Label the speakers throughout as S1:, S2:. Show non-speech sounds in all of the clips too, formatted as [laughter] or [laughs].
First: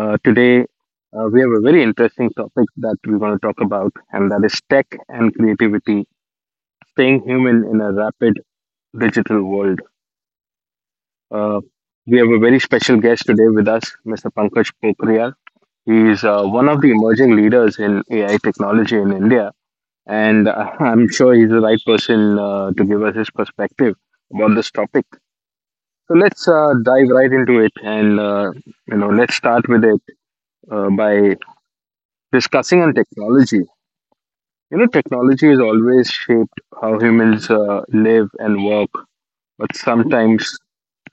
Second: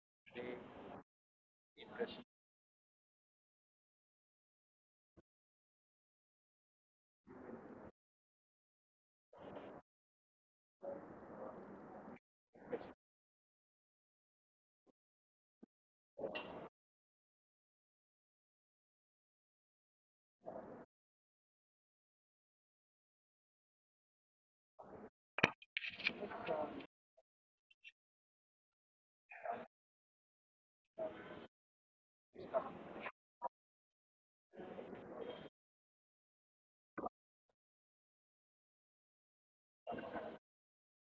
S1: Today, we have a very interesting topic that we're going to talk about, and that is tech and creativity, staying human in a rapid digital world. Uh, we have a very special guest today with us, Mr. Pankaj Pokriyal. He is one of the emerging leaders in AI technology in India, and [laughs] I'm sure he's the right person to give us his perspective about this topic. So let's dive right into it, and let's start with a by discussing on technology. You know, technology has always shaped how humans live and work, but sometimes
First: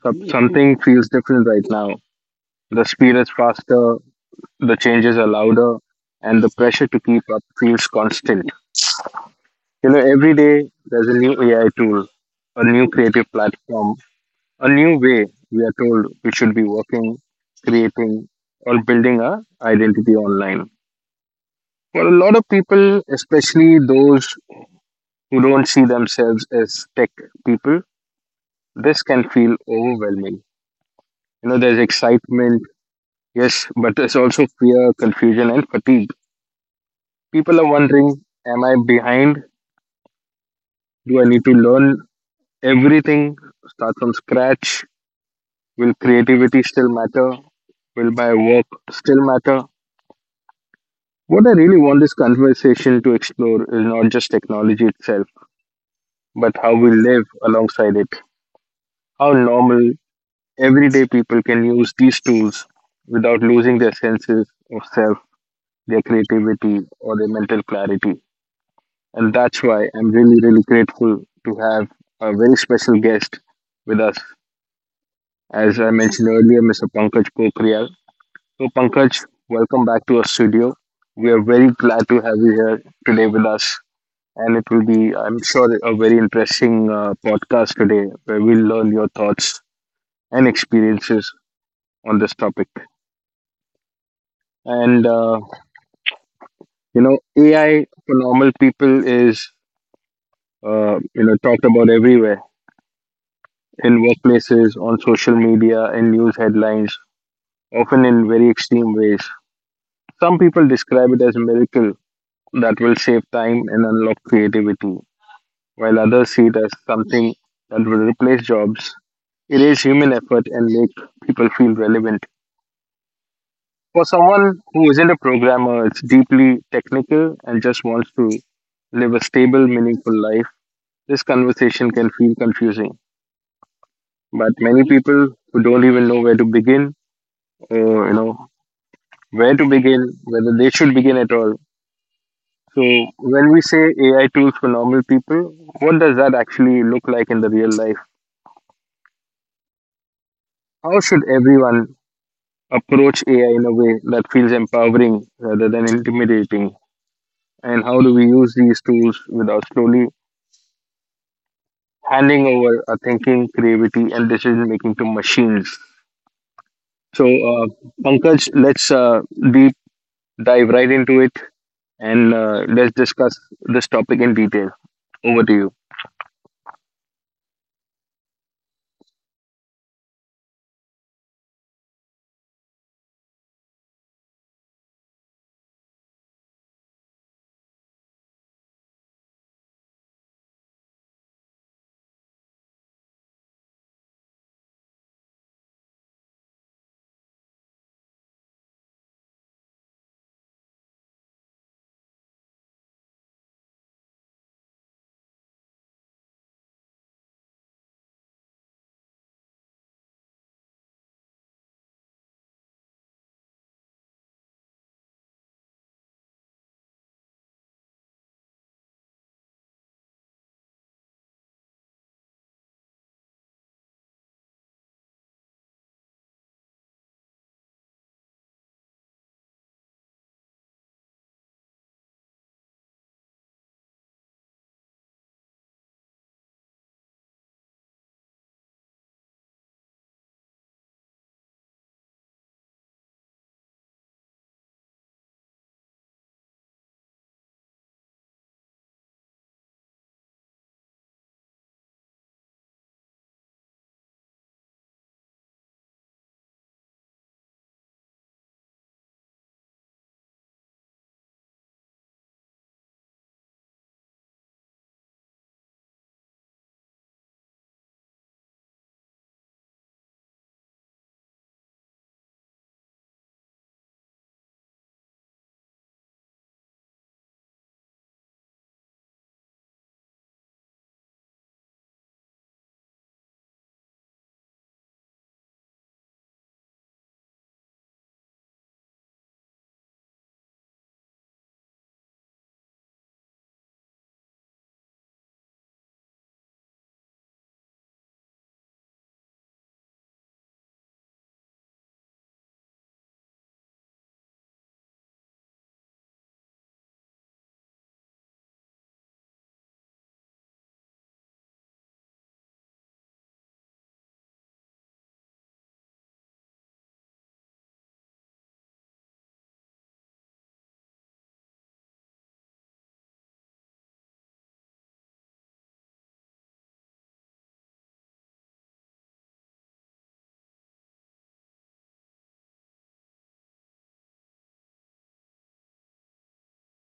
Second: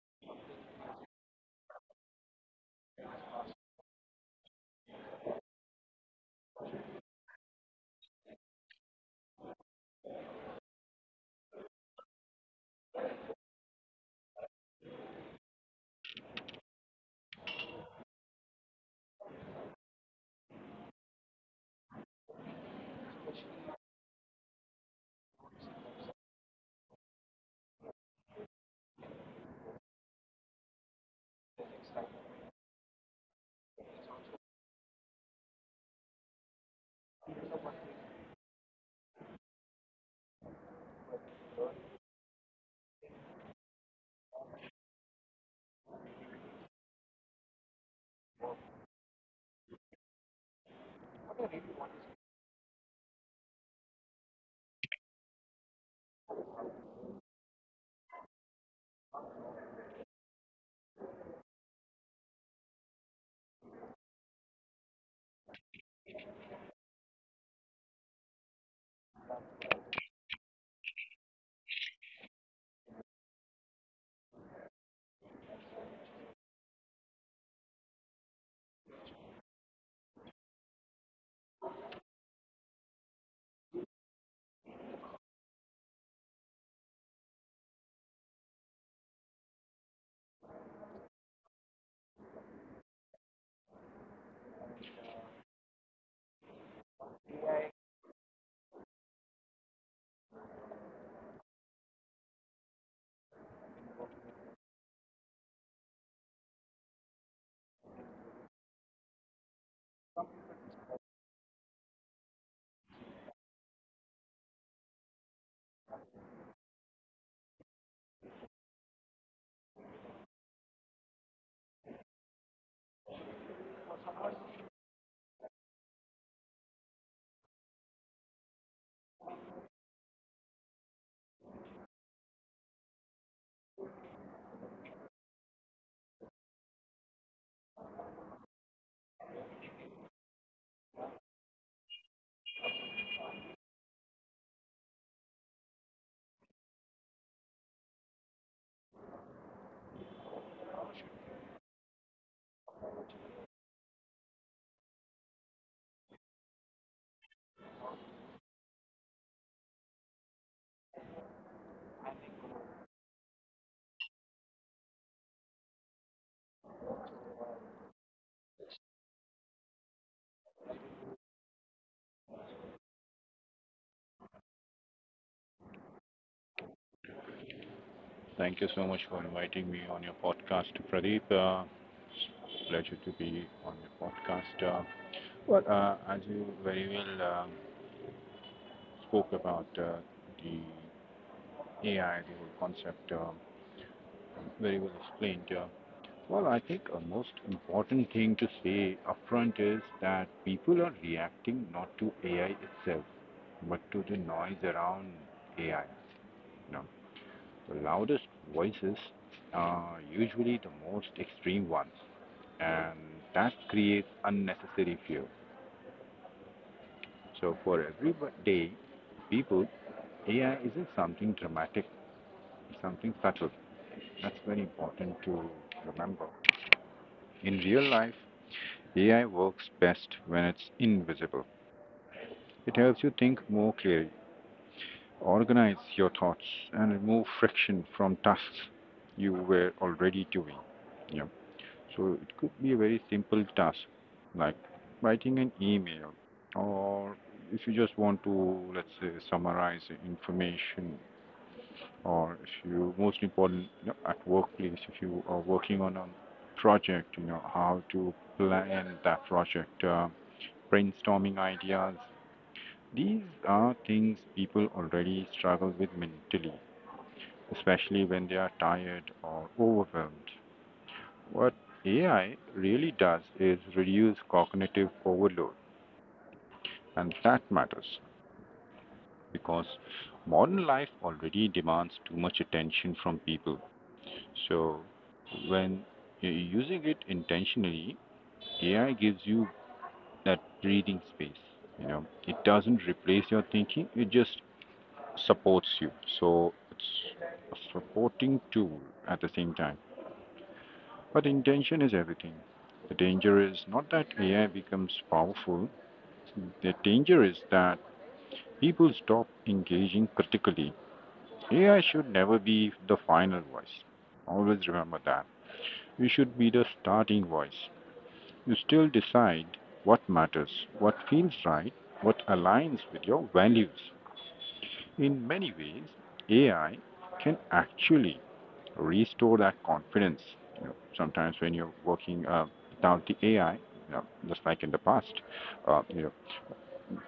S1: something feels different right now. The speed is faster, the changes are louder, and the pressure to keep up feels constant. You know, every day there's a new AI tool, a new creative platform, a new way we are told we should be working, creating, or building our identity online for a lot of people, especially those who don't see themselves as tech people, this can feel overwhelming. You know, there's excitement, yes, but there's also fear, confusion, and fatigue. People are wondering, am I behind? Do I need to learn everything, start from scratch? Will creativity still matter? Will my work still matter? What I really want this conversation to explore is not just technology itself, but how we live alongside it, how normal everyday people can use these tools without losing their senses of self, their creativity, or their mental clarity. And that's why I'm really, really grateful to have a very special guest with us. As I mentioned earlier, Mr. Pankaj Pokriyal. So, Pankaj, welcome back to our studio. We are very glad to have you here today with us. And it will be, I'm sure, a very interesting podcast today where we'll learn your thoughts and experiences on this topic. And uh, AI for normal people is talked about everywhere in workplaces, on social media, in news headlines, often in very extreme ways. Some people describe it as a miracle that will save time and unlock creativity, while others see it as something that will replace jobs, erase human effort, and make people feel relevant. For someone who isn't a programmer, it's deeply technical and just wants to live a stable, meaningful life. This conversation can feel confusing, but many people who don't even know where to begin, or you know, where to begin, whether they should begin at all. So when we say AI tools for normal people, what does that actually look like in the real life? How should everyone approach AI in a way that feels empowering rather than intimidating? And how do we use these tools without slowly handing over our thinking, creativity, and decision making to machines? So, Pankaj, let's deep dive right into it and let's discuss this topic in detail. Over to you.
S2: Thank you so much for inviting me on your podcast, Pradeep. It's a pleasure to be on your podcast. As you very well spoke about the AI, the whole concept, very well explained. I think a most important thing to say upfront is that people are reacting not to AI itself, but to the noise around AI. You know, the loudest voices are usually the most extreme ones, and that creates unnecessary fear. So for everyday people, AI isn't something dramatic, something subtle. That's very important to remember. In real life, AI works best when it's invisible. It helps you think more clearly, organize your thoughts, and remove friction from tasks you were already doing. Yeah. So it could be a very simple task like writing an email, or if you just want to, let's say, summarize information, or if you most important, you know, at workplace, if you are working on a project, you know, how to plan that project, brainstorming ideas. These are things people already struggle with mentally, especially when they are tired or overwhelmed. What AI really does is reduce cognitive overload, and that matters because modern life already demands too much attention from people. So, when you're using it intentionally, AI gives you that breathing space. You know, it doesn't replace your thinking, it just supports you. So, it's a supporting tool at the same time. But intention is everything. The danger is not that AI becomes powerful, the danger is that people stop engaging critically. AI should never be the final voice. Always remember that. You should be the starting voice. You still decide what matters, what feels right, what aligns with your values. In many ways, AI can actually restore that confidence. You know, sometimes when you're working without the AI, you know, just like in the past, uh, you know,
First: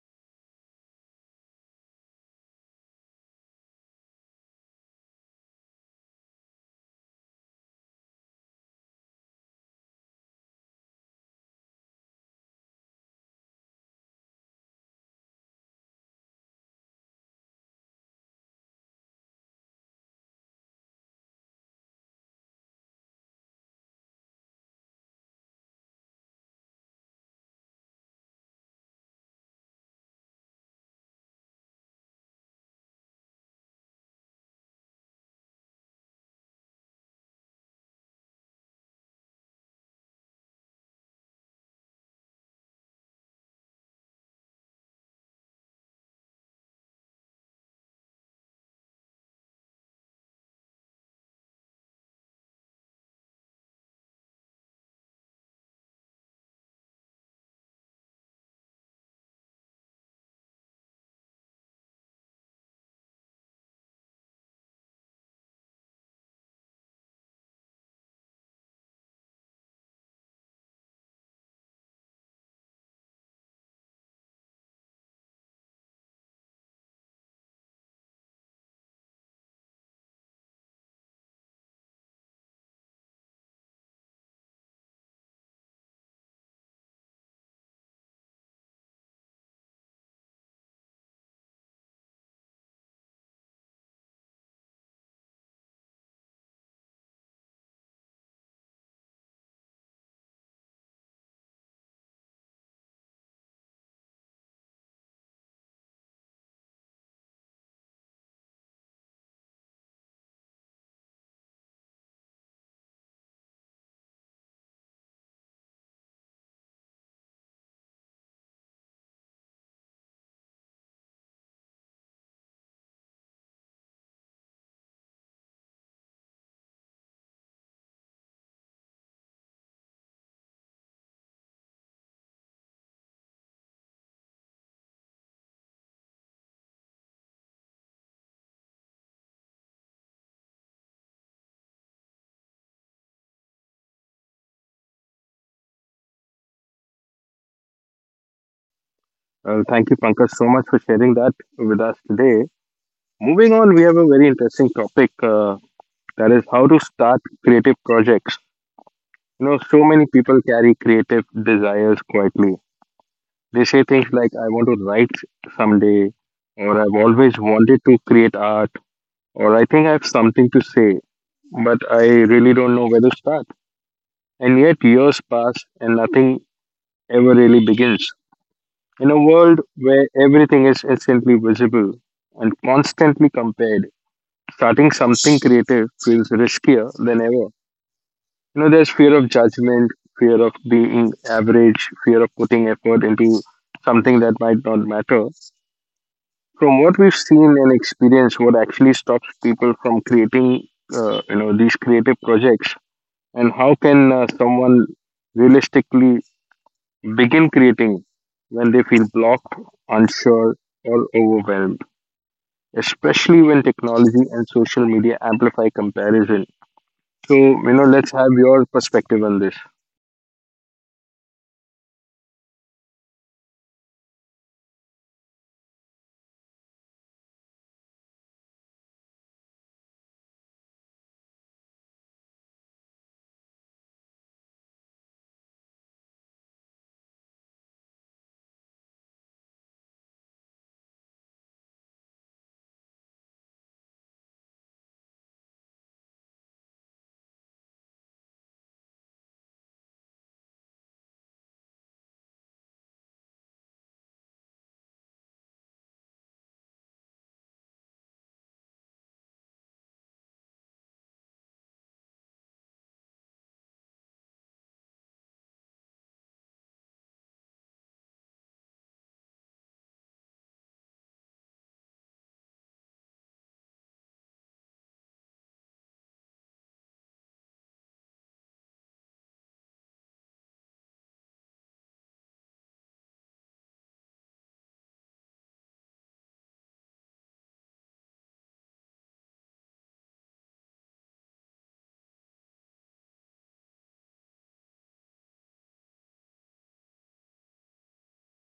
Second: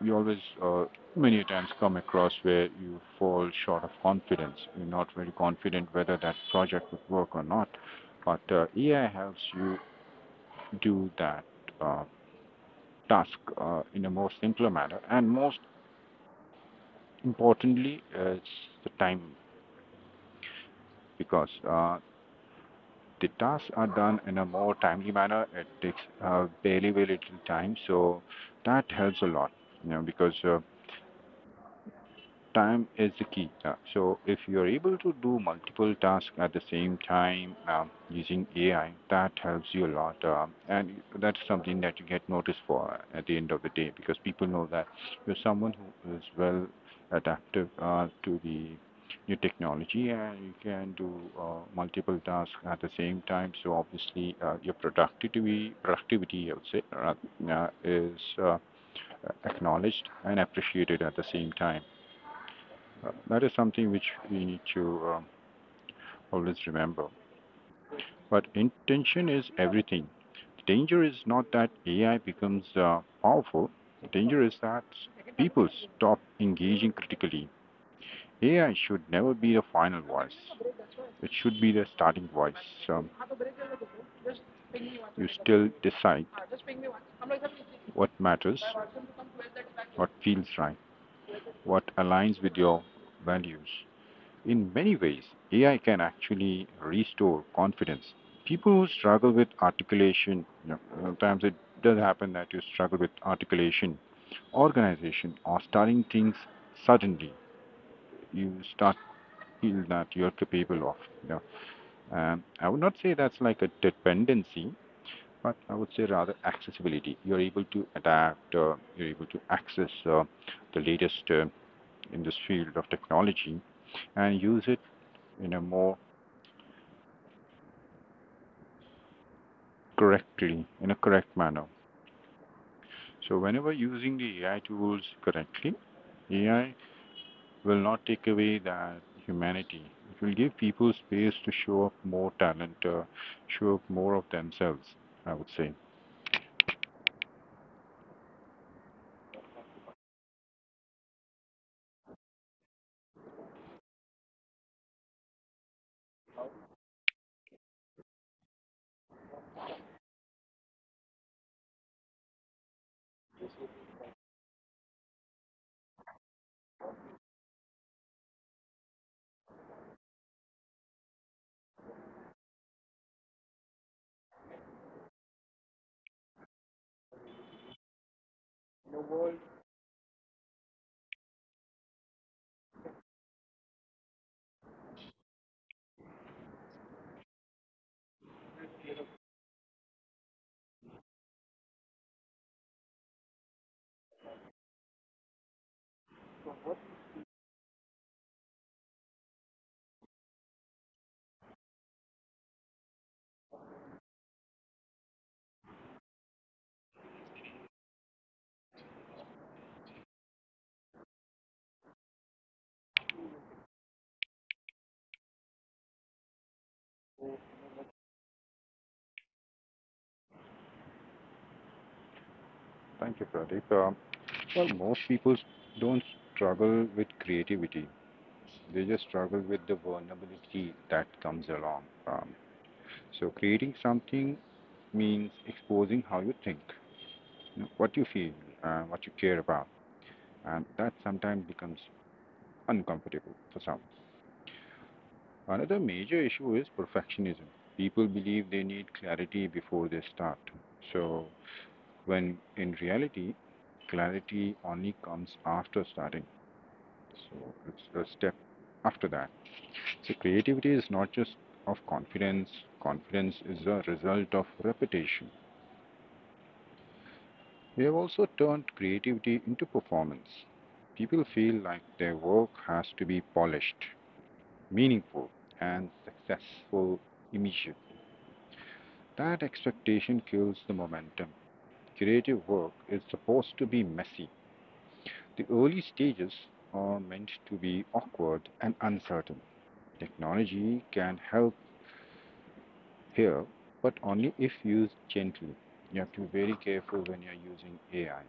S2: you always many times come across where you fall short of confidence. You're not very confident whether that project would work or not. But AI helps you do that uh, task in a more simpler manner. And most importantly, it's the time because the tasks are done in a more timely manner. It takes barely very little time. So that helps a lot, you know, because time is the key. So if you're able to do multiple tasks at the same time using AI, that helps you a lot, and that's something that you get noticed for at the end of the day because people know that you're someone who is well adaptive to the new technology and you can do multiple tasks at the same time. So obviously, your productivity, I would say, is acknowledged and appreciated at the same time. That is something which we need to um, always remember. But intention is everything. The danger is not that AI becomes powerful, the danger is that people stop engaging critically. AI should never be the final voice. It should be the starting voice. Um, you still decide what matters, what feels right, what aligns with your values. In many ways, AI can actually restore confidence. People who struggle with articulation, you know, sometimes it does happen that you struggle with articulation, organization, or starting things suddenly. You start feel that you're capable of. You know. I would not say that's like a dependency, but I would say rather accessibility. You're able to adapt. You're able to access the latest in this field of technology and use it in a more correctly in a correct manner. So whenever using the AI tools correctly, AI will not take away that humanity. It will give people space to show up more talent, show up more of themselves. I would say.
S1: Thank you, Pankaj, so much for sharing that with us today. Moving on, we have a very interesting topic that is how to start creative projects. You know, so many people carry creative desires quietly. They say things like, I want to write someday, or I've always wanted to create art, or I think I have something to say, but I really don't know where to start. And yet, years pass and nothing ever really begins. In a world where everything is instantly visible and constantly compared, starting something creative feels riskier than ever. You know, there's fear of judgment, fear of being average, fear of putting effort into something that might not matter. From what we've seen and experienced, what actually stops people from creating, these creative projects, and how can someone realistically begin creating when they feel blocked, unsure, or overwhelmed, especially when technology and social media amplify comparison. So, you know, let's have your perspective on this.
S2: Thank you, Pradeep. Well, most people don't struggle with creativity. They just struggle with the vulnerability that comes along. Um, so creating something means exposing how you think, what you feel, what you care about. And that sometimes becomes uncomfortable for some. Another major issue is perfectionism. People believe they need clarity before they start. So, when in reality, clarity only comes after starting. So, it's a step after that. So, creativity is not just of confidence, confidence is a result of repetition. We have also turned creativity into performance. People feel like their work has to be polished, meaningful, and successful immediate. That expectation kills the momentum. Creative work is supposed to be messy. The early stages are meant to be awkward and uncertain. Technology can help here, but only if used gently. You have to be very careful when you're using AI.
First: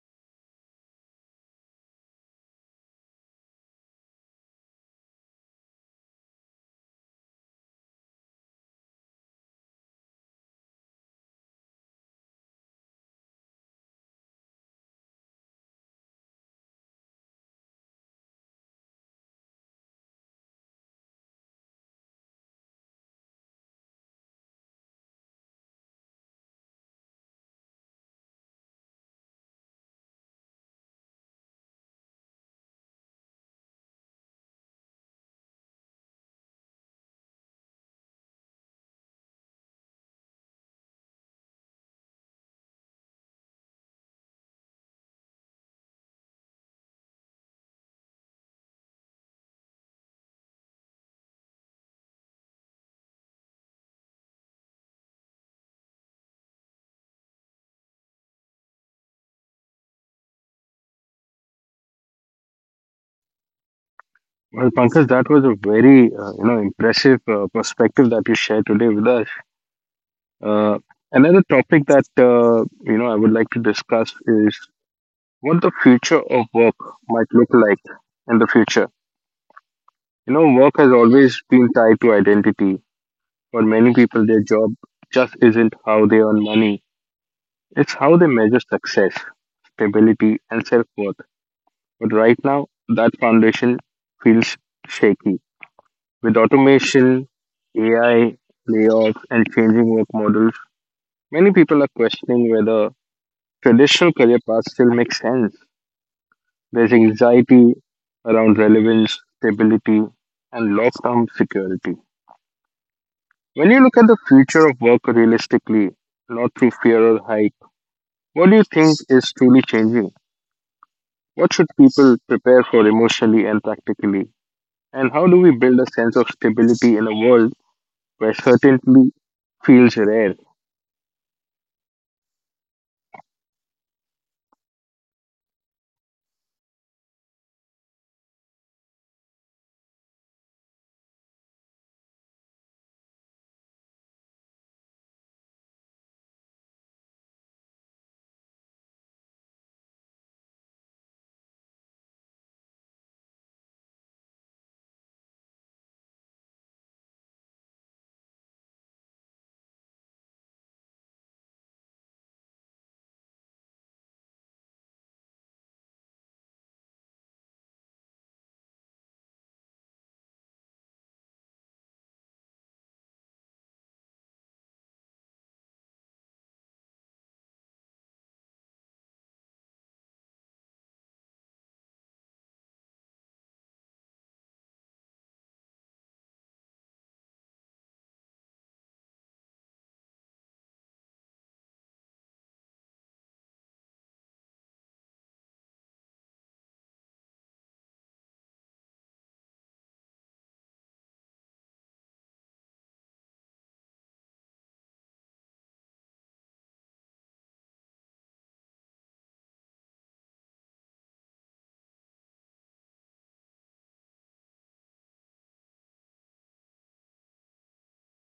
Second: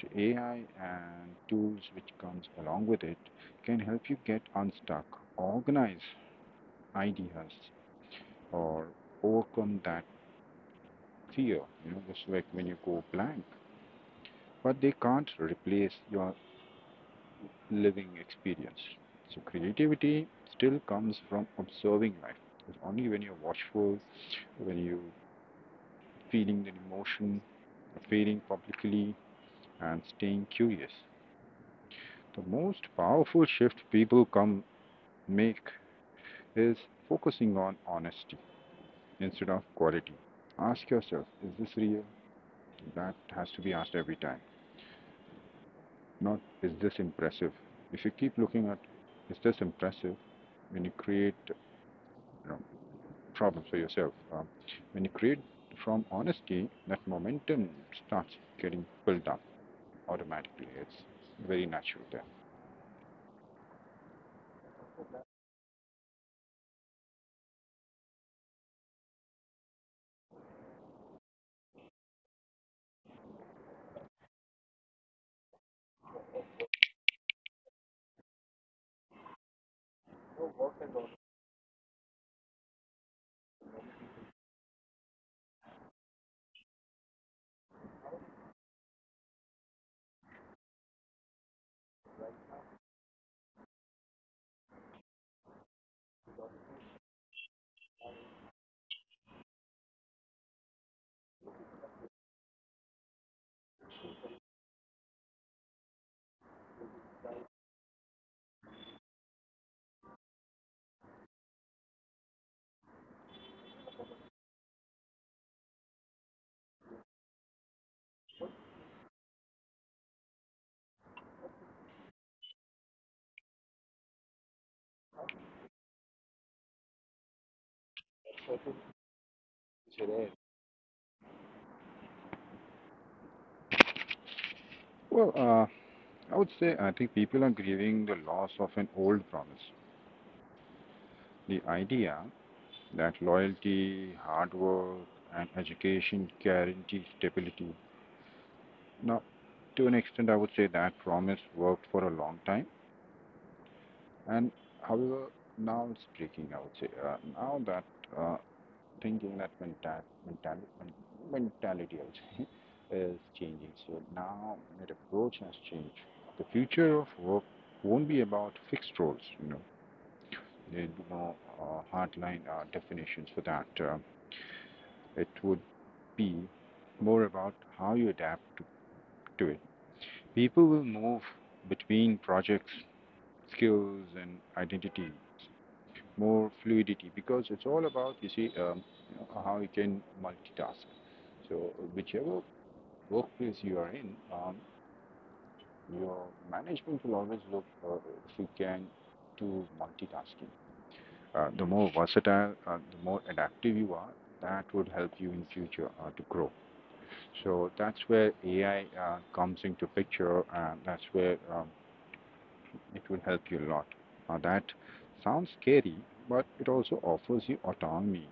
S2: So AI and tools which comes along with it can help you get unstuck, organize ideas, or overcome that fear, you know, just like when you go blank. But they can't replace your living experience. So creativity still comes from observing life. It's only when you're watchful, when you're feeling the emotion, feeling publicly, and staying curious. The most powerful shift people come make is focusing on honesty instead of quality. Ask yourself, is this real? That has to be asked every time. Not is this impressive. If you keep looking at is this impressive when you create, you know, problems for yourself, when you create from honesty, that momentum starts getting built up automatically. It's very natural there.
S1: Well, Pankaj, that was a very, impressive perspective that you shared today with us. Uh, Another topic that, I would like to discuss is what the future of work might look like in the future. You know, work has always been tied to identity. For many people, their job just isn't how they earn money, it's how they measure success, stability, and self worth. But right now, that foundation feels shaky. With automation, AI, layoffs, and changing work models, many people are questioning whether traditional career paths still make sense. There's anxiety around relevance, stability, and long term security. When you look at the future of work realistically, not through fear or hype, what do you think is truly changing? What should people prepare for emotionally and practically? And how do we build a sense of stability in a world where certainty feels rare?
S2: Well, I would say I think people are grieving the loss of an old promise. The idea that loyalty, hard work, and education guarantee stability. Now, to an extent, I would say that promise worked for a long time. And however, now it's breaking, I would say. Now that uh, thinking, that mentality, I would say, [laughs] is changing. So now that approach has changed. The future of work won't be about fixed roles, you know. There'll be no hardline definitions for that. It would be more about how you adapt to it. People will move between projects, skills, and identity more fluidity because it's all about you see, you know, how you can multitask. So whichever workplace you are in, your management will always look if you can do multitasking, the more versatile, the more adaptive you are, that would help you in future to grow. So that's where AI comes into picture, and that's where, it will help you a lot. Now that sounds scary, but it also offers you autonomy.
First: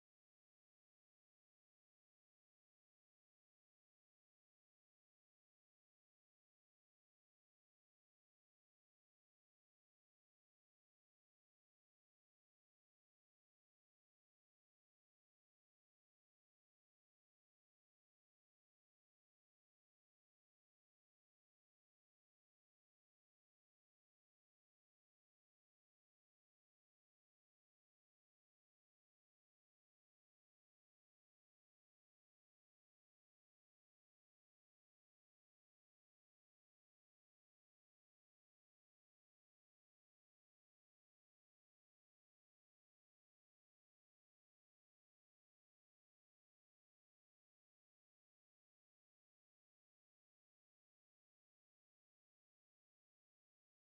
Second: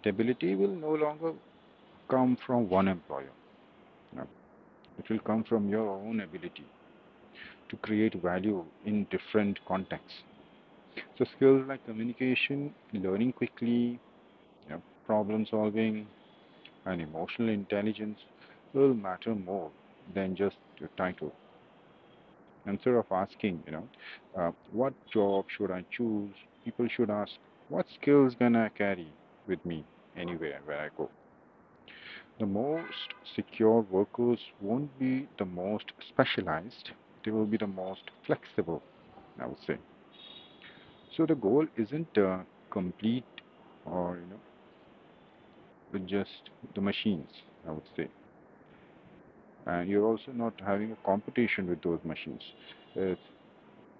S2: Stability will no longer come from one employer. You It will come from your own ability to create value in different contexts. So skills like communication, learning quickly, you know, problem solving, and emotional intelligence will matter more than just your title. Instead of asking, you know, what job should I choose, people should ask, what skills can I carry with me anywhere where I go? The most secure workers won't be the most specialized, they will be the most flexible, I would say. So the goal isn't complete or you know just the machines, I would say. And you're also not having a competition with those machines. It's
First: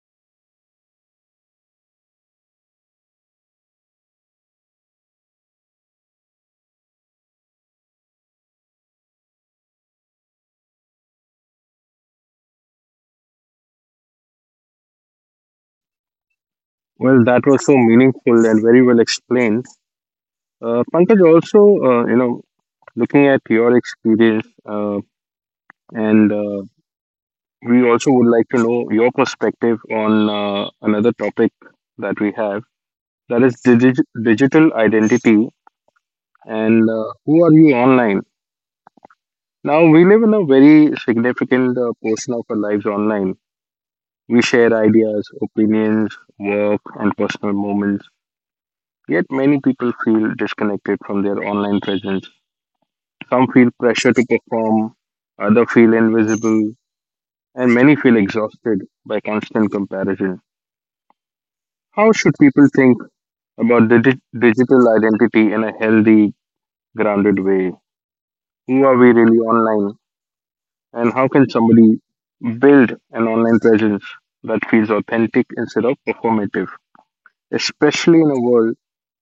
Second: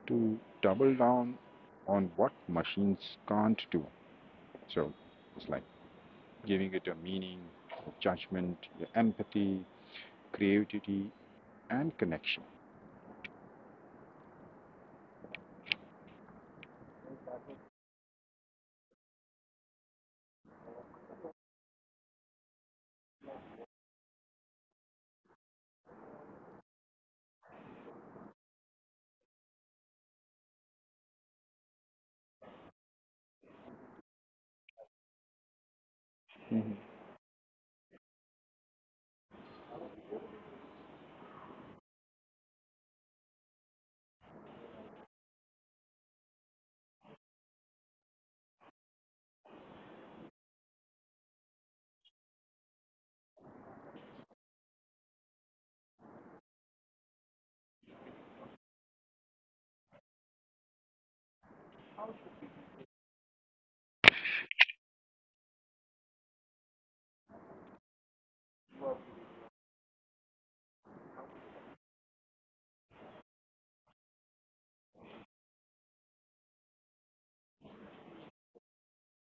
S2: to double down on what machines can't do. So it's like giving it a meaning, judgment, empathy, creativity, and connection.
S1: Well, that was so meaningful and very well explained. Pankaj, also, looking at your experience, and we also would like to know your perspective on another topic that we have that is digital identity and who are you online? Now we live in a very significant portion of our lives online. We share ideas, opinions, work, and personal moments. Yet many people feel disconnected from their online presence. Some feel pressure to perform, others feel invisible, and many feel exhausted by constant comparison. How should people think about the digital identity in a healthy, grounded way? Who are we really online? And how can somebody build an online presence that feels authentic instead of performative, especially in a world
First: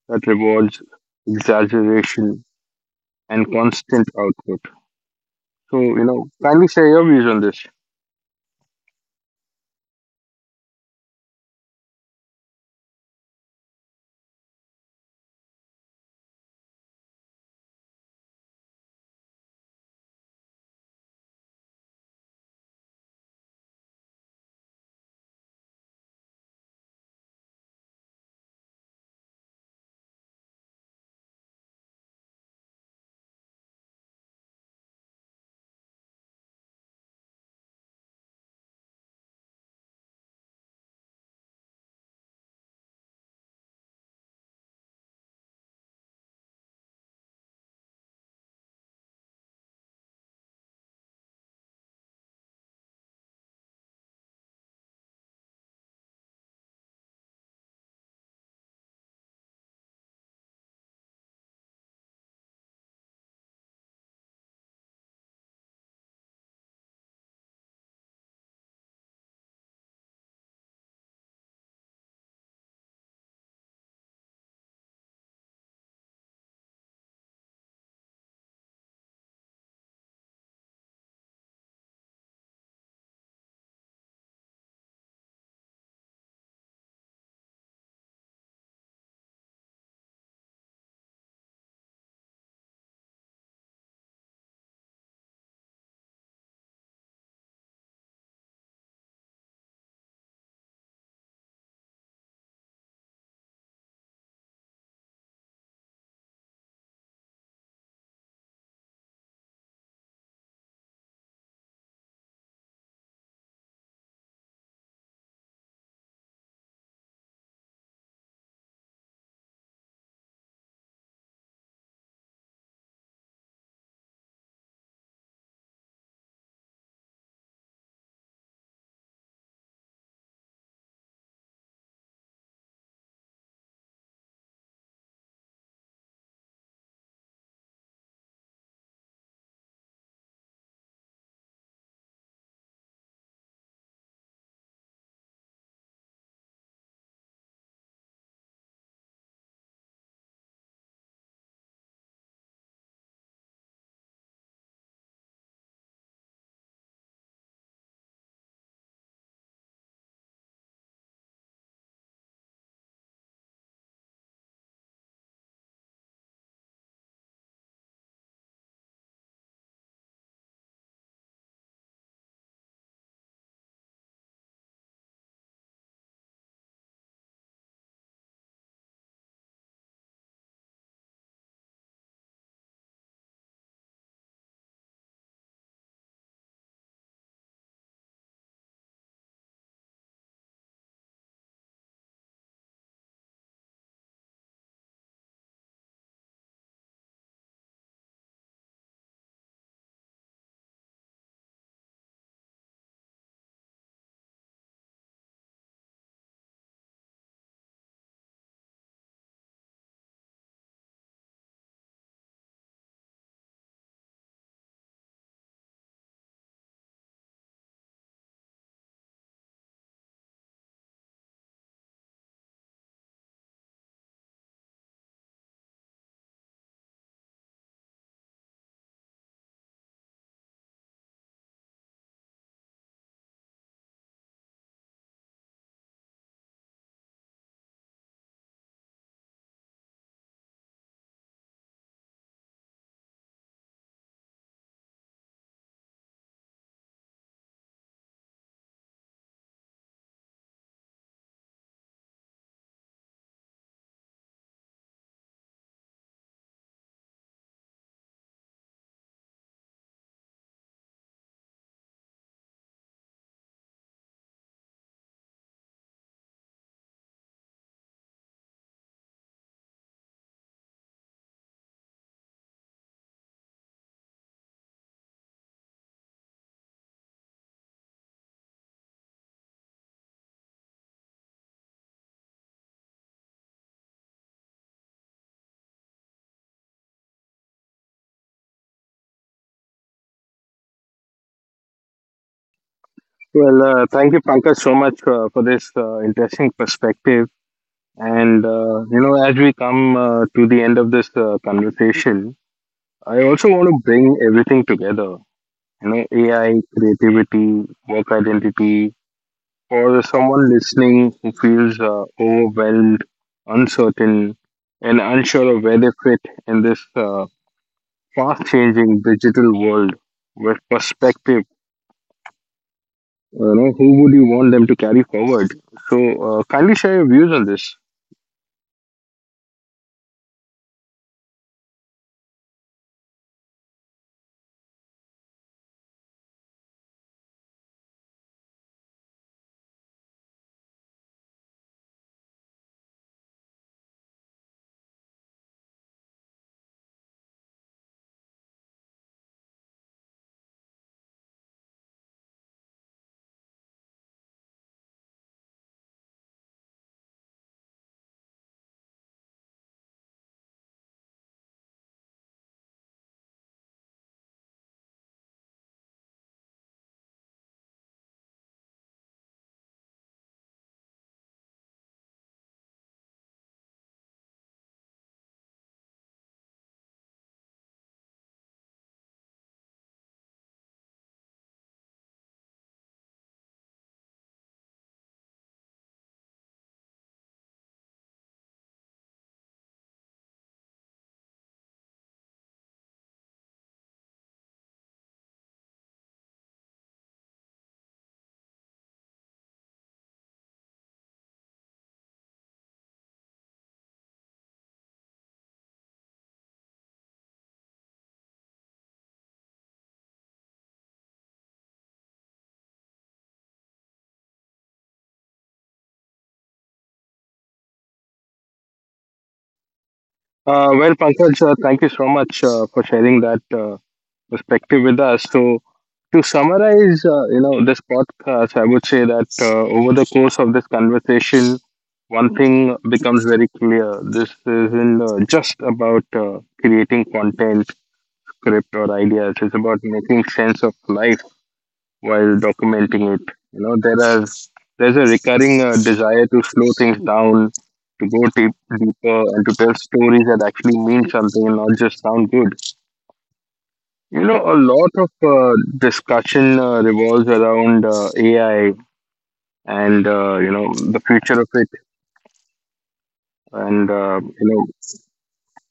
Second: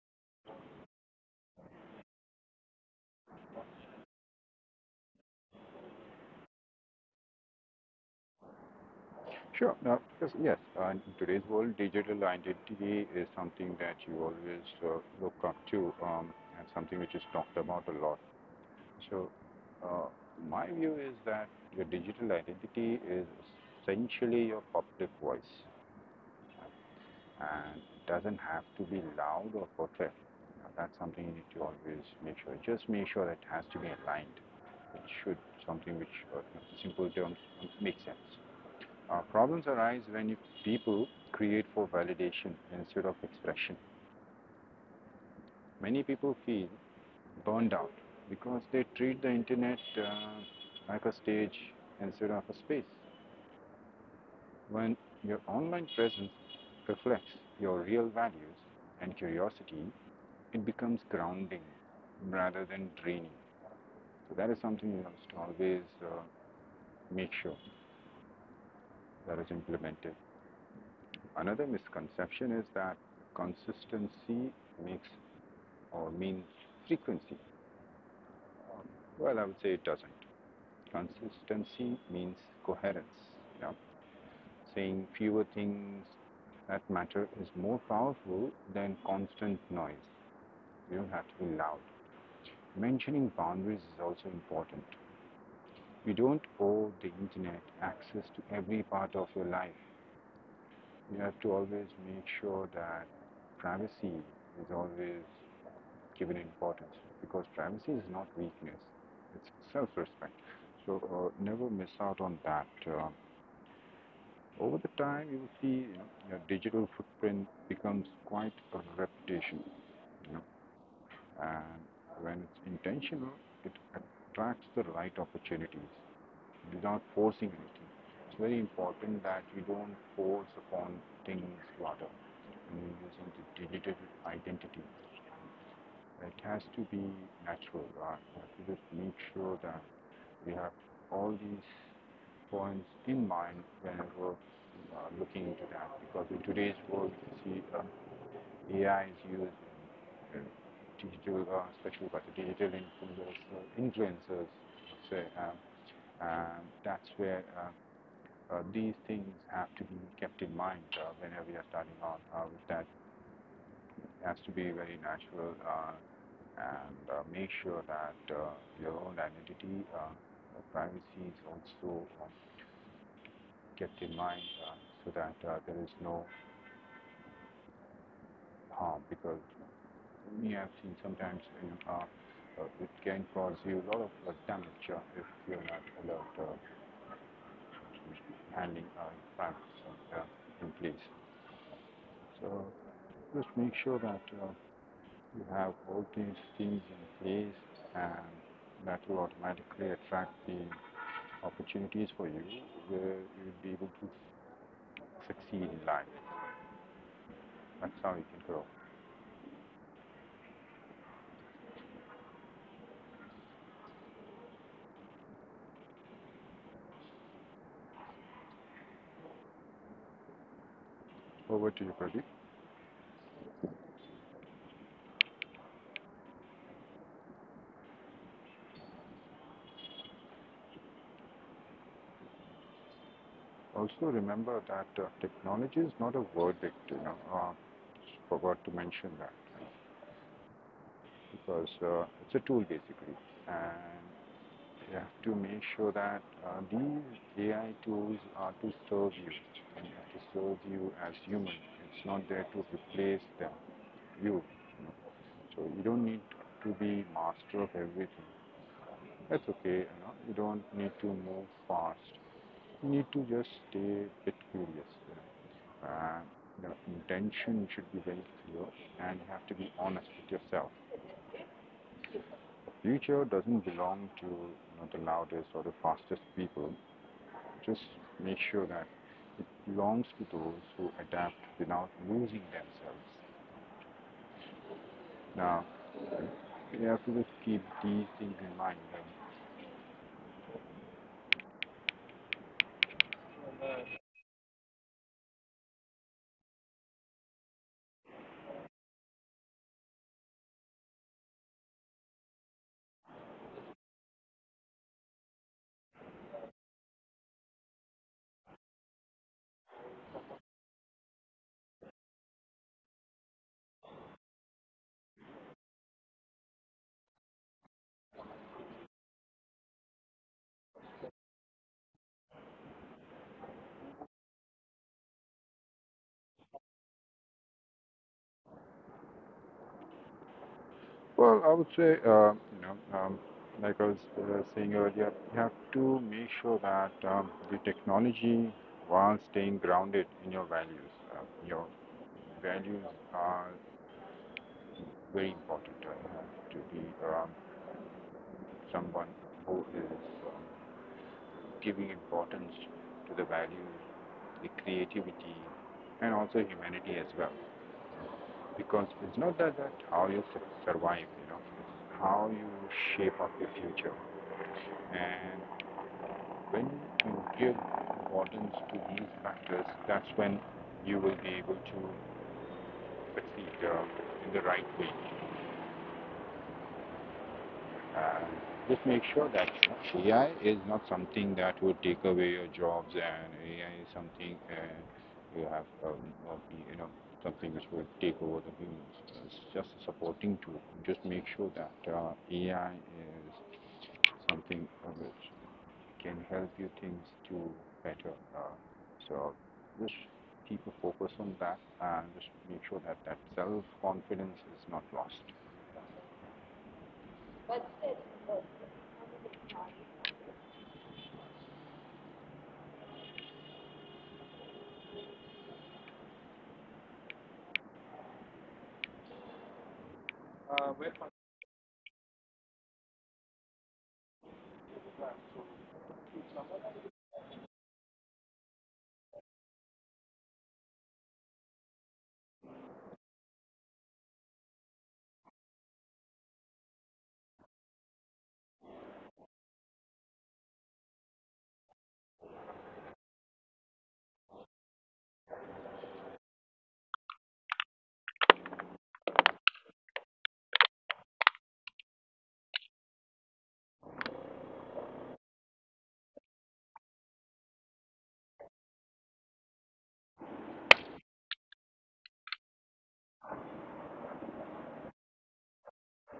S1: that rewards exaggeration and constant output? So, you know, kindly share your views on this.
S2: Sure. Now, because yes, in today's world, digital identity is something that you always look up to, and something which is talked about a lot. So, uh, my view is that your digital identity is essentially your public voice, and it doesn't have to be loud or perfect. You know, that's something you need to always make sure. Just make sure that it has to be aligned. It should something which, in simple terms, makes sense. Problems arise people create for validation instead of expression. Many people feel burned out because they treat the internet uh, like a stage instead of a space. When your online presence reflects your real values and curiosity, it becomes grounding rather than draining. So that is something you must always make sure that is implemented. Another misconception is that consistency makes or mean frequency? Well, I would say it doesn't. Consistency means coherence. Yeah? Saying fewer things that matter is more powerful than constant noise. You don't have to be loud. Mentioning boundaries is also important. You don't owe the internet access to every part of your life. You have to always make sure that privacy is always given importance because privacy is not weakness, it's self respect. So never miss out on that. Over the time, you will see, you know, your digital footprint becomes quite a reputation. You know, and when it's intentional, it attracts the right opportunities without forcing anything. It's very important that you don't force upon things rather. When you use the digital identity, it has to be natural, right? We have to just make sure that we have all these points in mind whenever looking into that. Because in today's world, you see AI is used in, in digital, especially by the digital influencers, influencers say, and that's where these things have to be kept in mind whenever you're starting out with that. It has to be very natural. And Make sure that your own identity, privacy is also kept in mind uh, so that there is no harm, because we have seen sometimes you it can cause you a lot of damage if you're not alert handling privacy in place. So just make sure that you have all these things in place, and that will automatically attract the opportunities for you where you'll be able to succeed in life. That's how you can grow. Over to you, Pradeep. Also remember that technology is not a verdict, you know. Forgot to mention that uh, because it's a tool basically. And you have to make sure that these AI tools are to serve you and to serve you as human. It's not there to replace you. You know. So you don't need to be master of everything. That's okay. You don't need to move fast. You need to just stay a bit curious, and the intention should be very clear, and you have to be honest with yourself. Future doesn't belong to the loudest or the fastest people. Just make sure that it belongs to those who adapt without losing themselves. Now, you have to just keep these things in mind.
S1: Well, thank you, Pankaj, so much for this interesting perspective. And, as we come to the end of this conversation, I also want to bring everything together. You know, AI, creativity, work identity, for someone listening who feels overwhelmed, uncertain, and unsure of where they fit in this fast-changing digital world with perspective, you know, who would you want them to carry forward? So, kindly share your views on this.
S2: Well, I would say, like I was saying earlier, we have to make sure that the technology, while staying grounded in your values are very important. You have to be someone who is um, giving importance to the values, the creativity, and also humanity as well. Because it's not that how survive, you know, it's how you shape up your future. And when you give importance to these factors, that's when you will be able to succeed in the right way. And just make sure that AI is not something that would take away your jobs, and AI is something you have, of you know, something which will take over the humans. It's just a supporting tool. Just make sure that AI is something of which can help you things to better. So just keep a focus on that and just make sure that self-confidence is not lost.
S1: Well, Pankaj, thank you so much for sharing that perspective with us. So, to summarize, this podcast, I would say that over the course of this conversation, one thing becomes very clear. This isn't just about creating content, script, or ideas. It's about making sense of life while documenting it. You know, there's a recurring desire to slow things down, to go deeper, and to tell stories that actually mean something and not just sound good. You know, a lot of discussion revolves around AI and the future of it, and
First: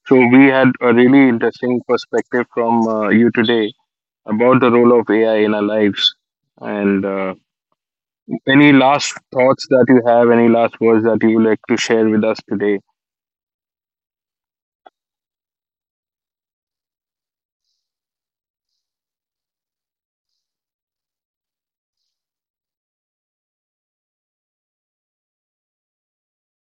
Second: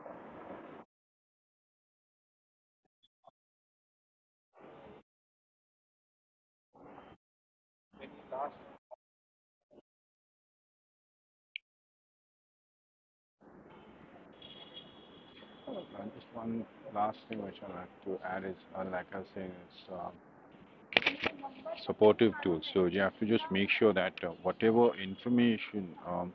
S1: so we had a really interesting perspective from you today about the role of AI in our lives. And any last thoughts that you have, any last words that you would like to share with us today?
S2: And just one last thing which I like to add is, like I was saying, it's supportive tools. So you have to just make sure that whatever information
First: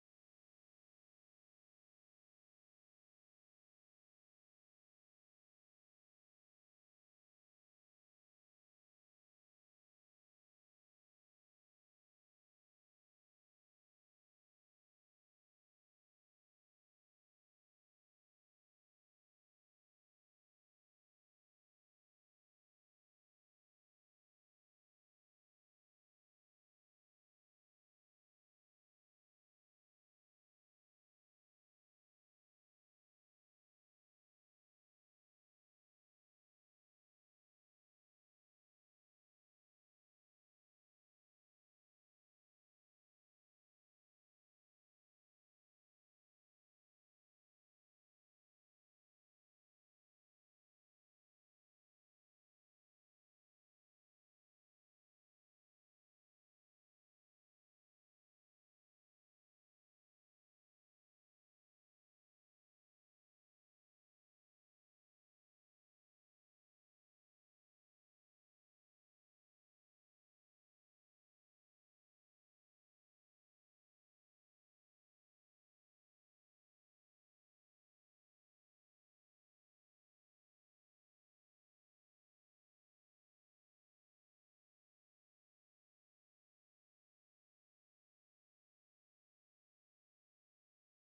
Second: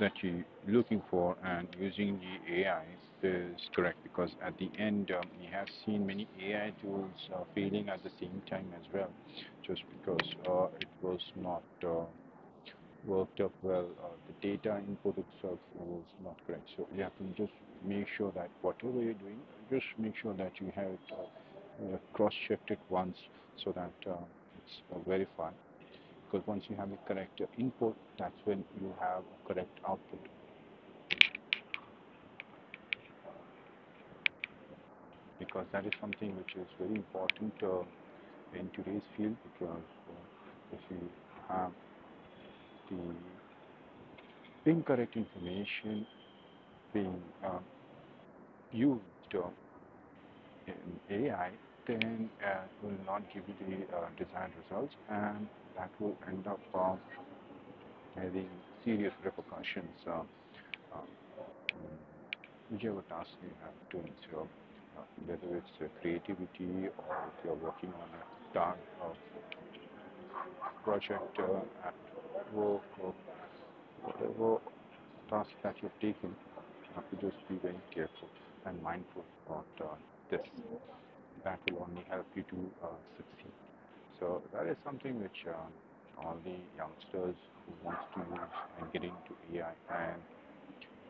S2: that you're looking for and using the AI is correct, because at the end we have seen many AI tools failing at the same time as well just because it was not worked up well, the data input itself was not correct, so you have to just make sure that whatever you're doing, just make sure that you have it cross-checked it once so that it's verified, because once you have the correct input, that's when you have correct output, because that is something which is very important in today's field. Because if you have the incorrect information being used uh, in AI, then it will not give you the desired results, and that will end up having serious repercussions uh, whichever task you have doing. So whether it's creativity or if you're working on a task of project at work or whatever task that you've taken, you have to just be very careful and mindful about this. That will only help you to uh, succeed. So that is something which all the youngsters who want to use and get into AI and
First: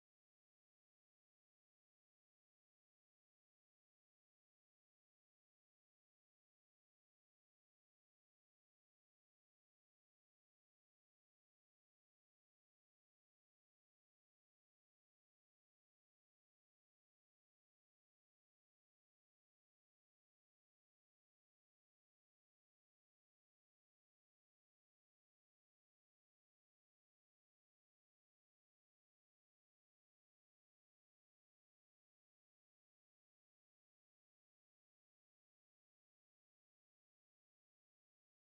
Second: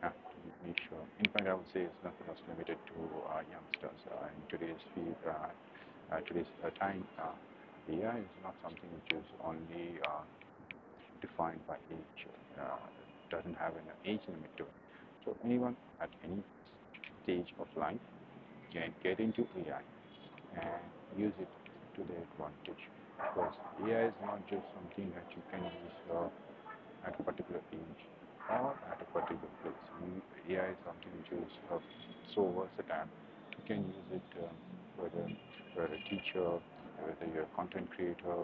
S2: have to make sure. In fact, I would say it's not just limited to youngsters. In today's field, today's time, AI is not something which is only defined by age. Uh, doesn't have an age limit to it. So anyone at any stage of life can get into AI and use it to their advantage. Because AI is not just something that you can use at a particular age or at a particular place. AI is something which is so versatile. You can use it whether you're a teacher, whether you're a content creator,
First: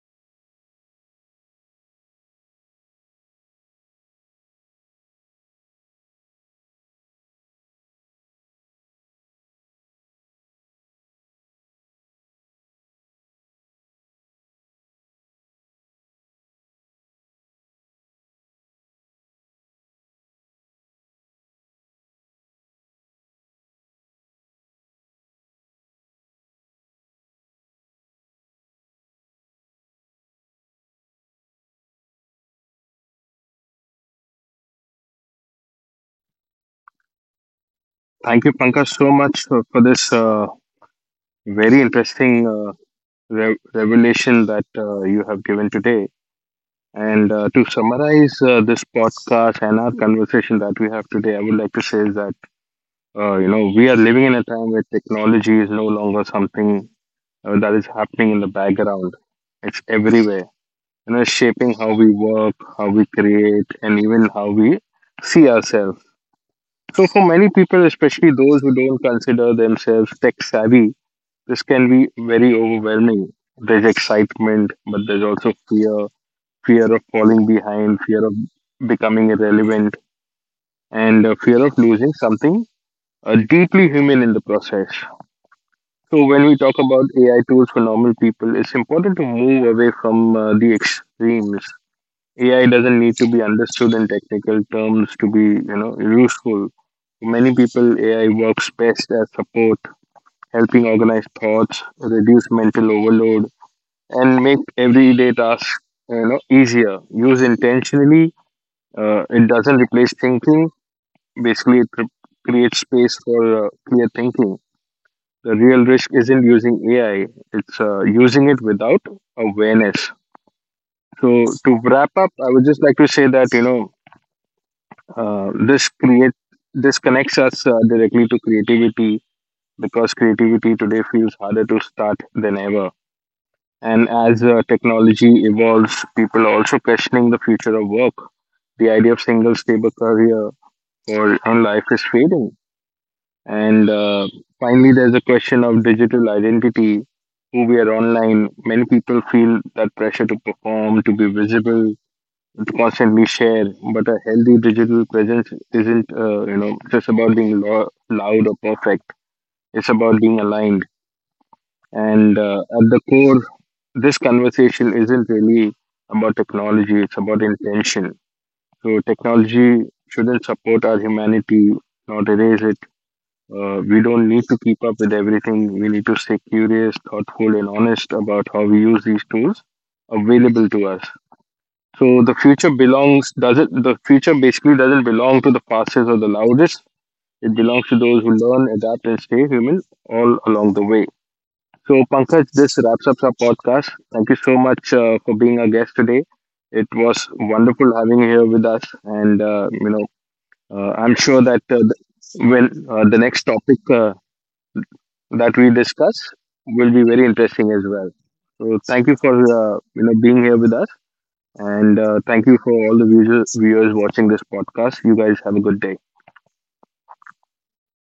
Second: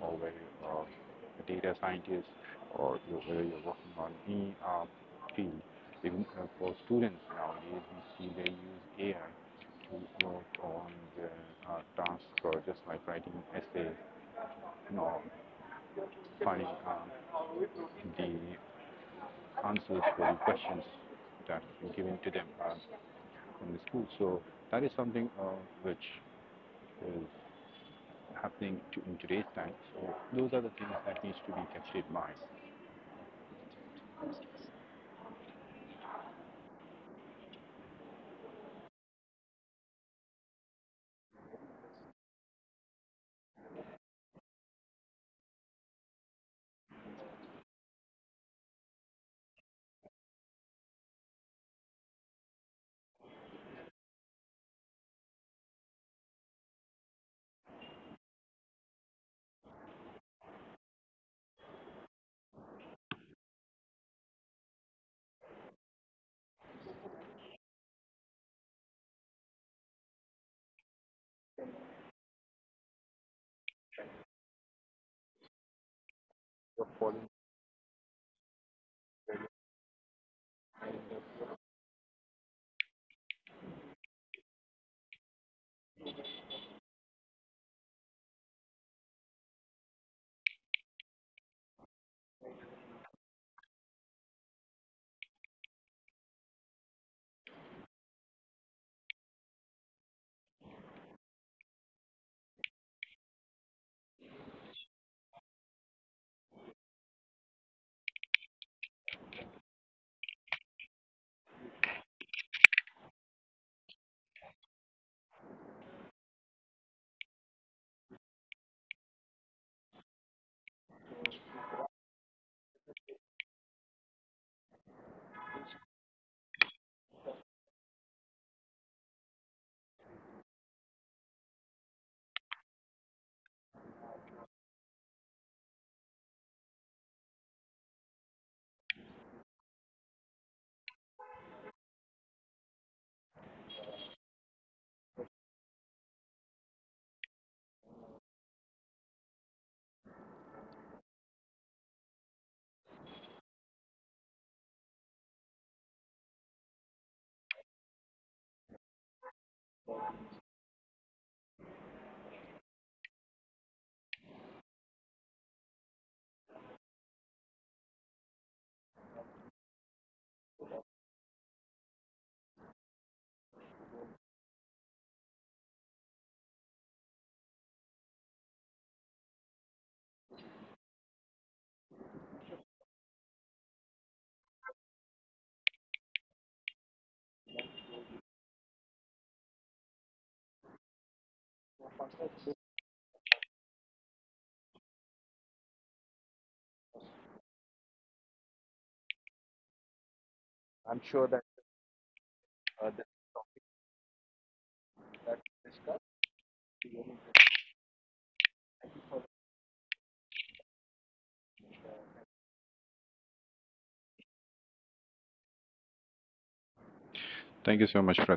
S2: or whether you're a data scientist, or you whether you're working on any field. Even for students nowadays, we see they use AI to work on the tasks, or just like writing essays, or finding the answers for the questions that have been given to them in the school. So that is something which is happening in today's time. So those are the things that needs to be kept in mind.
S1: Thank you, Pankaj, so much for this very interesting revelation that you have given today. And to summarize this podcast and our conversation that we have today, I would like to say is that you know we are living in a time where technology is no longer something that is happening in the background. It's everywhere. You know, shaping how we work, how we create, and even how we see ourselves. So for many people, especially those who don't consider themselves tech savvy, this can be very overwhelming. There's excitement, but there's also fear of falling behind, fear of becoming irrelevant, and fear of losing something deeply human in the process. So, when we talk about AI tools for normal people, it's important to move away from the extremes. AI doesn't need to be understood in technical terms to be, you know, useful. For many people, AI works best as support, helping organize thoughts, reduce mental overload, and make everyday tasks, you know, easier. Used intentionally, it doesn't replace thinking. Basically, it creates space for clear thinking. The real risk isn't using AI; it's using it without awareness. So, to wrap up, I would just like to say that uh, this create this connects us directly to creativity because creativity today feels harder to start than ever. And as technology evolves, people are also questioning the future of work. The idea of single stable career or on life is fading. And finally, there's a question of digital identity. Who we are online, many people feel that pressure to perform, to be visible, to constantly share. But a healthy digital presence isn't, just about being loud or perfect. It's about being aligned. And at the core, this conversation isn't really about technology. It's about intention. So technology shouldn't support our humanity, not erase it. We don't need to keep up with everything. We need to stay curious, thoughtful, and honest about how we use these tools available to us. So the future basically doesn't belong to the fastest or the loudest. It belongs to those who learn, adapt, and stay human all along the way. So Pankaj, this wraps up our podcast. Thank you so much for being our guest today. It was wonderful having you here with us, and
S2: I'm
S1: I'm
S2: sure
S1: sure
S2: that
S1: that when the next topic that we discuss will be very interesting as well. So thank you for being here with us, and thank you for all the viewers watching this podcast. You guys have a good day.
S2: thank you so much, Pranav.